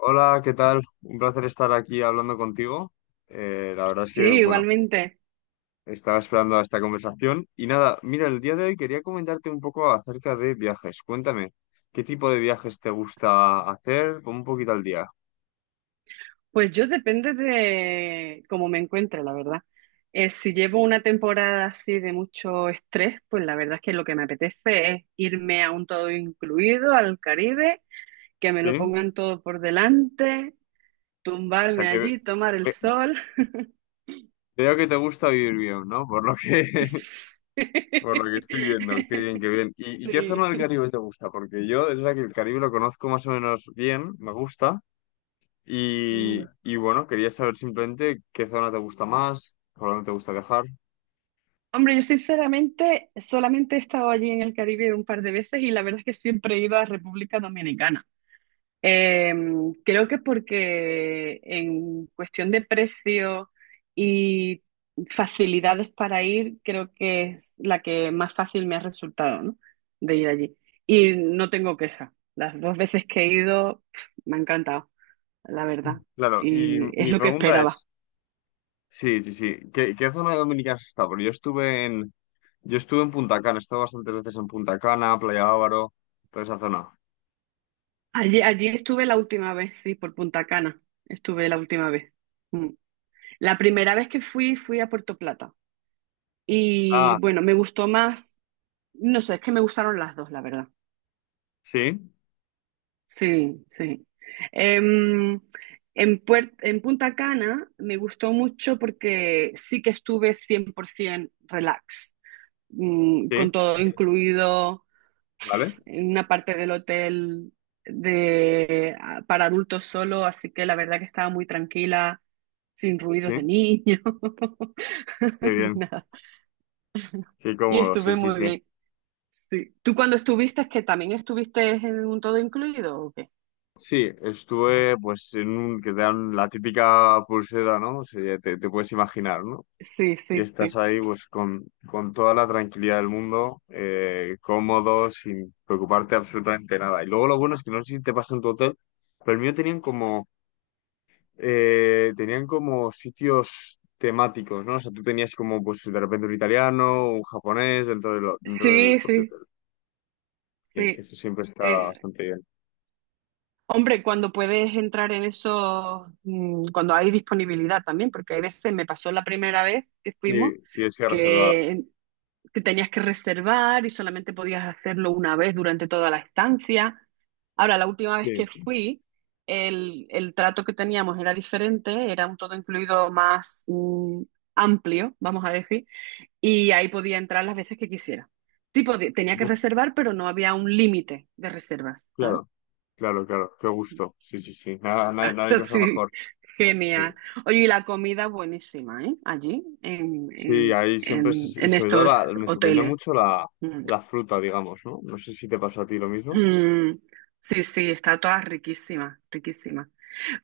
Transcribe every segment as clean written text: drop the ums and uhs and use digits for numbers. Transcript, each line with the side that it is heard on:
left: Hola, ¿qué tal? Un placer estar aquí hablando contigo. La verdad es
right: Sí,
left: que, bueno,
right: igualmente.
left: estaba esperando a esta conversación. Y nada, mira, el día de hoy quería comentarte un poco acerca de viajes. Cuéntame, ¿qué tipo de viajes te gusta hacer? Pon un poquito al día.
right: Pues yo depende de cómo me encuentre, la verdad. Si llevo una temporada así de mucho estrés, pues la verdad es que lo que me apetece es irme a un todo incluido, al Caribe, que me
left: ¿Sí?
right: lo
left: O
right: pongan todo por delante,
left: sea
right: tumbarme
left: que
right: allí, tomar el
left: ve-
right: sol.
left: veo que te gusta vivir bien, ¿no? Por lo que, por lo que estoy viendo. Qué bien, qué bien. ¿Y qué zona del
right: Sí.
left: Caribe te gusta? Porque yo es la que el Caribe lo conozco más o menos bien, me gusta. Y,
right: Mm.
left: y bueno, quería saber simplemente qué zona te gusta más, por dónde te gusta viajar.
right: Hombre, yo sinceramente solamente he estado allí en el Caribe un par de veces y la verdad es que siempre he ido a República Dominicana. Eh, Creo que porque en cuestión de precio y facilidades para ir, creo que es la que más fácil me ha resultado, ¿no? De ir allí. Y no tengo queja. Las dos veces que he ido, pf, me ha encantado, la verdad.
left: Claro, y
right: Y es
left: mi
right: lo que
left: pregunta
right: esperaba.
left: es, sí, sí, sí, ¿qué zona de Dominicana has estado? Porque yo estuve en Punta Cana, he estado bastantes veces en Punta Cana, Playa Bávaro, toda esa zona.
right: Allí estuve la última vez, sí, por Punta Cana. Estuve la última vez. Mm. La primera vez que fui, fui a Puerto Plata. Y
left: Ah,
right: bueno, me gustó más. No sé, es que me gustaron las dos, la verdad.
left: sí,
right: Sí, sí. Em, en Punta Cana me gustó mucho porque sí que estuve 100% relax,
left: sí,
right: con todo incluido
left: vale,
right: en una parte del hotel de, para adultos solo, así que la verdad que estaba muy tranquila, sin ruidos de
left: sí,
right: niños,
left: qué
right: ni
left: bien,
right: nada.
left: qué
right: Y
left: cómodo, sí,
right: estuve
left: sí,
right: muy
left: sí.
right: bien. Sí. ¿Tú cuando estuviste, es que también estuviste en un todo incluido o qué?
left: Sí, estuve pues en un, que te dan la típica pulsera, ¿no? O sea, ya te puedes imaginar, ¿no?
right: Sí,
left: Y
right: sí,
left: estás
right: sí.
left: ahí pues con toda la tranquilidad del mundo, cómodo, sin preocuparte absolutamente nada. Y luego lo bueno es que no sé si te pasa en tu hotel, pero el mío tenían como sitios temáticos, ¿no? O sea, tú tenías como pues de repente un italiano, un japonés dentro del
right: Sí,
left: propio
right: sí,
left: hotel. Sí, que
right: sí.
left: eso siempre está
right: Eh,
left: bastante bien.
right: Hombre, cuando puedes entrar en eso, cuando hay disponibilidad también, porque hay veces, me pasó la primera vez que fuimos,
left: Sí, tienes que reservar.
right: que que tenías que reservar y solamente podías hacerlo una vez durante toda la estancia. Ahora, la última vez que
left: Sí,
right: fui, el trato que teníamos era diferente, era un todo incluido más amplio, vamos a decir, y ahí podía entrar las veces que quisiera. Sí, tenía que
left: uf,
right: reservar, pero no había un límite de reservas. ¿Sabes?
left: claro, claro, claro, qué gusto. Sí, sí, sí, nada, no hay cosa
right: Sí,
left: mejor. Sí.
right: genial. Oye, y la comida buenísima, ¿eh? Allí, en,
left: Sí,
right: en,
left: ahí siempre
right: en,
left: se. Y
right: en
left: sobre todo
right: estos
left: me sorprendió
right: hoteles.
left: mucho la,
right: Mm.
left: la fruta, digamos, ¿no? No sé si te pasó a ti lo mismo.
right: Mm, sí, sí, está toda riquísima, riquísima.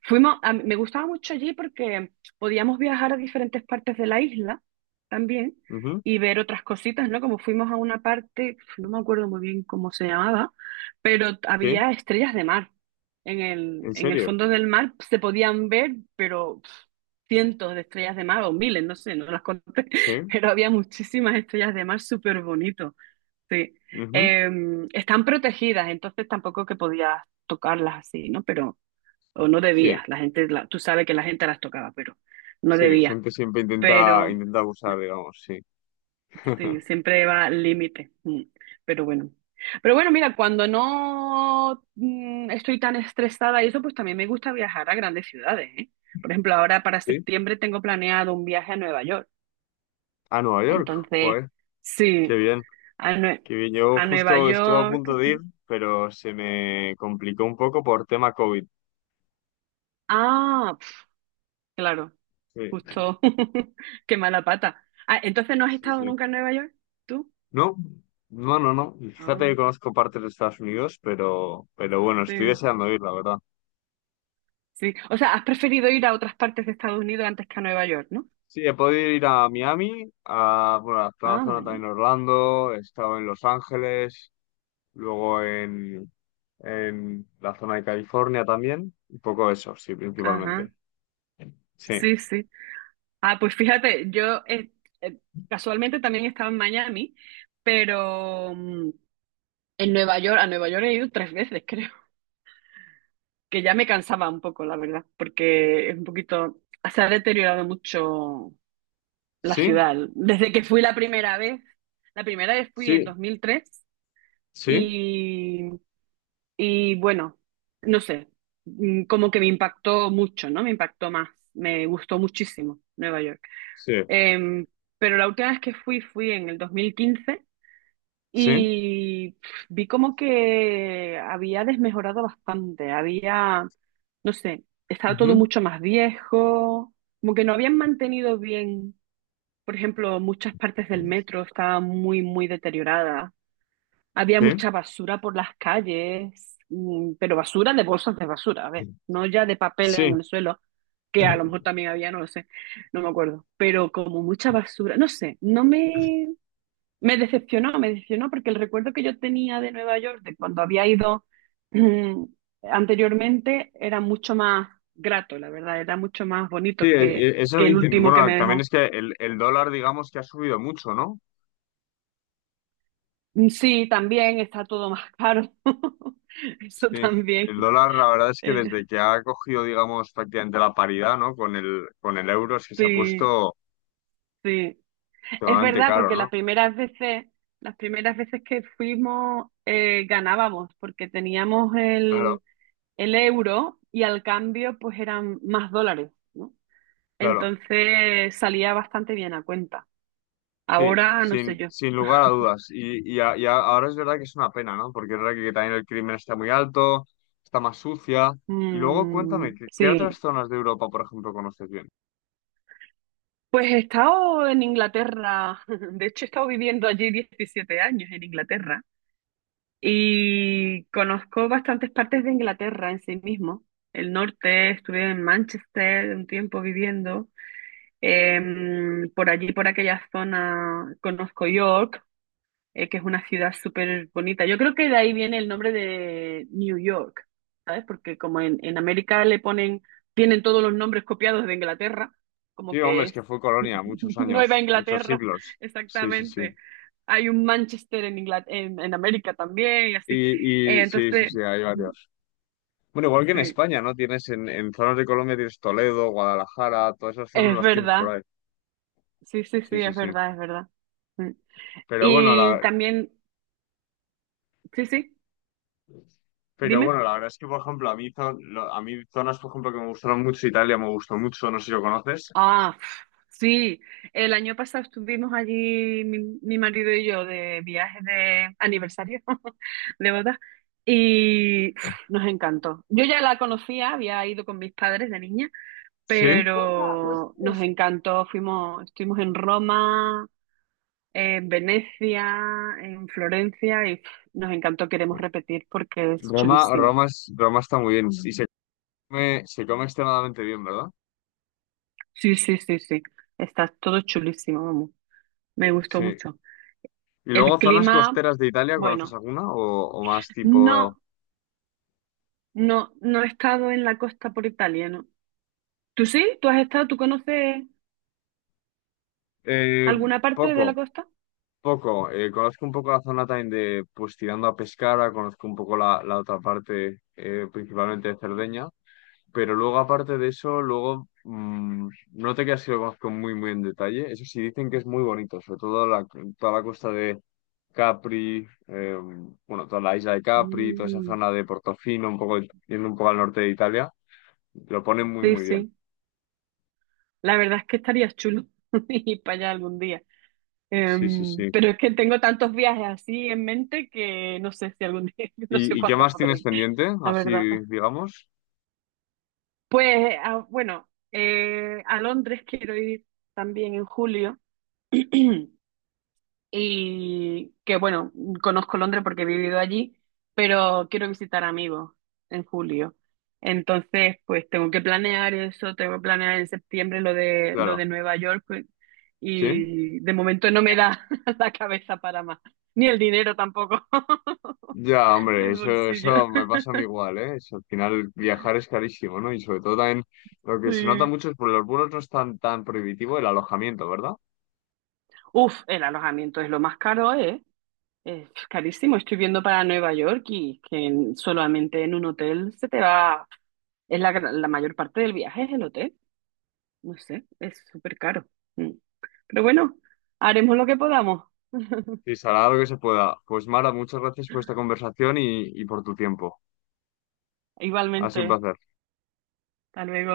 right: Me gustaba mucho allí porque podíamos viajar a diferentes partes de la isla también
left: Ujú,
right: y ver otras cositas, ¿no? Como fuimos a una parte, no me acuerdo muy bien cómo se llamaba, pero
left: sí,
right: había estrellas de mar. En el,
left: en
right: en el
left: serio.
right: fondo del mar se podían ver, pero pf, cientos de estrellas de mar o miles, no sé, no las conté,
left: Sí,
right: pero había muchísimas estrellas de mar súper bonitos. Sí.
left: ujú,
right: Están protegidas, entonces tampoco que podías tocarlas así, ¿no? Pero, o no
left: sí,
right: debías, la gente, tú sabes que la gente las tocaba, pero no
left: sí, la
right: debías,
left: gente siempre intenta,
right: pero
left: intenta abusar, digamos, sí.
right: sí, siempre va al límite. Pero bueno. Pero bueno, mira, cuando no estoy tan estresada y eso, pues también me gusta viajar a grandes ciudades, ¿eh? Por ejemplo, ahora para
left: ¿Sí?
right: septiembre tengo planeado un viaje a Nueva York,
left: A Nueva York,
right: entonces,
left: joder, qué
right: sí,
left: bien,
right: a, Nue-
left: qué bien. Yo
right: a Nueva
left: justo estuve a
right: York.
left: punto de ir, pero se me complicó un poco por tema COVID.
right: Ah, pf, claro.
left: Sí,
right: Justo, qué mala pata. Ah, entonces no has
left: sí,
right: estado
left: sí.
right: nunca en Nueva York, ¿tú?
left: No, no, no, no. Fíjate
right: Ah,
left: que conozco partes de Estados Unidos, pero bueno, estoy
right: sí,
left: deseando ir, la verdad.
right: sí. O sea, has preferido ir a otras partes de Estados Unidos antes que a Nueva York, ¿no?
left: Sí, he podido ir a Miami, bueno, he estado
right: Ah,
left: zona también
right: vale.
left: en Orlando, he estado en Los Ángeles, luego en la zona de California también, un poco eso, sí,
right: Ajá,
left: principalmente. Sí,
right: sí, sí. Ah, pues fíjate, yo eh, casualmente también he estado en Miami, pero en Nueva York, a Nueva York he ido tres veces, creo, que ya me cansaba un poco, la verdad, porque es un poquito, se ha deteriorado mucho la
left: sí,
right: ciudad. Desde que fui la primera vez fui en
left: sí,
right: 2003
left: sí,
right: y, y bueno, no sé, como que me impactó mucho, ¿no? Me impactó más, me gustó muchísimo Nueva York.
left: sí,
right: Em, pero la última vez que fui fui en el 2015
left: sí,
right: y pf, vi como que había desmejorado bastante, había, no sé, estaba todo
left: ujú,
right: mucho más viejo, como que no habían mantenido bien. Por ejemplo, muchas partes del metro estaban muy, muy deterioradas. Había
left: sí.
right: mucha basura por las calles, pero basura de bolsas de basura, a ver, no ya de papel en
left: Sí,
right: el suelo, que a lo mejor también había, no lo sé, no me acuerdo, pero como mucha basura, no sé, no me, me decepcionó porque el recuerdo que yo tenía de Nueva York, de cuando había ido mm, anteriormente, era mucho más grato, la verdad, era mucho más
left: sí,
right: bonito que,
left: eso
right: que el
left: dicen.
right: último que
left: Bueno,
right: me
left: también
right: dejó.
left: es que el dólar, digamos que ha subido mucho, ¿no?
right: Mm, sí, también está todo más caro. Eso
left: Sí,
right: también.
left: el dólar, la verdad es que
right: Eh,
left: desde que ha cogido, digamos, prácticamente la paridad, ¿no? Con el euro, es que se ha
right: sí,
left: puesto
right: sí. Es
left: totalmente
right: verdad,
left: caro,
right: porque
left: ¿no?
right: las primeras veces que fuimos ganábamos, porque teníamos
left: Claro,
right: el euro y al cambio pues eran más dólares, ¿no?
left: claro.
right: Entonces salía bastante bien a cuenta.
left: Sí,
right: Ahora no
left: sin,
right: sé yo.
left: sin lugar a dudas. Y ahora es verdad que es una pena, ¿no? Porque es verdad que, también el crimen está muy alto, está más sucia. Y luego cuéntame,
right: Mm,
left: ¿qué
right: sí.
left: otras zonas de Europa, por ejemplo, conoces bien?
right: Pues he estado en Inglaterra, de hecho he estado viviendo allí 17 años en Inglaterra y conozco bastantes partes de Inglaterra en sí mismo. El norte, estuve en Manchester un tiempo viviendo, por allí, por aquella zona, conozco York, que es una ciudad súper bonita. Yo creo que de ahí viene el nombre de New York, ¿sabes? Porque como en América le ponen, tienen todos los nombres copiados de Inglaterra, como
left: Sí, hombre,
right: que
left: es que
right: es...
left: fue colonia muchos
right: Nueva
left: años, muchos
right: Inglaterra,
left: siglos. Sí, sí, sí.
right: exactamente. Hay un Manchester en América también, y así.
left: Y, y
right: Entonces,
left: sí, sí, sí, hay
right: mm,
left: varios. Bueno, igual que en
right: sí,
left: España, ¿no? Tienes en zonas de Colombia tienes Toledo, Guadalajara, todas esas zonas
right: es
left: las tienes por
right: verdad.
left: ahí.
right: Sí, sí,
left: Sí,
right: sí,
left: sí,
right: es
left: sí.
right: verdad, es verdad. Mm.
left: Pero bueno,
right: Y
left: la,
right: también, sí, sí,
left: pero
right: dime.
left: bueno, la verdad es que, por ejemplo, a mí, zonas, por ejemplo, que me gustaron mucho, Italia me gustó mucho, no sé si lo conoces.
right: Ah, sí, el año pasado estuvimos allí, mi marido y yo, de viaje de aniversario de boda, y pf, nos encantó. Yo ya la conocía, había ido con mis padres de niña,
left: Sí.
right: pero nos encantó. Fuimos, estuvimos en Roma, en Venecia, en Florencia y pf, nos encantó. Queremos repetir porque es
left: Roma,
right: chulísimo.
left: Roma, es- Roma está muy bien y se come extremadamente bien, ¿verdad?
right: Sí, sí, sí, sí. Está todo chulísimo, vamos. Me gustó
left: Sí.
right: mucho.
left: ¿Y
right: El
left: luego zonas
right: clima,
left: costeras de Italia, conoces
right: bueno,
left: alguna o más
right: no,
left: tipo?
right: no, no he estado en la costa por Italia, ¿no? ¿Tú sí? ¿Tú has estado? ¿Tú conoces
left: Eh,
right: alguna parte de
left: poco.
right: la costa?
left: Poco, conozco un poco la zona también de, pues tirando a Pescara, conozco un poco la otra parte, principalmente de Cerdeña, pero luego aparte de eso, luego no te creas que lo conozco muy, muy en detalle, eso sí dicen que es muy bonito, sobre todo toda la costa de Capri, bueno, toda la isla de Capri, toda esa
right: Mm,
left: zona de Portofino, un poco, yendo un poco al norte de Italia, lo ponen muy,
right: sí,
left: muy bien.
right: sí. La verdad es que estaría chulo ir para allá algún día.
left: Sí, sí, sí.
right: Pero es que tengo tantos viajes así en mente que no sé si algún día, no sé
left: ¿Y qué
right: cuándo
left: más
right: podré
left: tienes
right: ir,
left: pendiente?
right: la
left: Así,
right: verdad.
left: digamos,
right: Pues, bueno, a Londres quiero ir también en julio. Y que bueno, conozco Londres porque he vivido allí, pero quiero visitar amigos en julio. Entonces, pues tengo que planear eso, tengo que planear en septiembre lo de lo
left: claro,
right: de Nueva York pues,
left: ¿sí?
right: y de momento no me da la cabeza para más, ni el dinero tampoco,
left: Ya,
right: ni
left: hombre,
right: el
left: eso,
right: bolsillo.
left: eso me pasa a mí igual, ¿eh? Al final viajar es carísimo, ¿no? Y sobre todo también lo que se nota
right: Sí.
left: mucho es por los vuelos no es tan, tan prohibitivo el alojamiento, ¿verdad?
right: Uf, el alojamiento es lo más caro, ¿eh? Es carísimo. Estoy viendo para Nueva York y que solamente en un hotel se te va, es la mayor parte del viaje es el hotel. No sé, es súper caro. Mm. Pero bueno, haremos lo que podamos.
left: Sí, será lo que se pueda. Pues Mara, muchas gracias por esta conversación y por tu tiempo. Ha sido un
right: Igualmente,
left: placer.
right: hasta luego.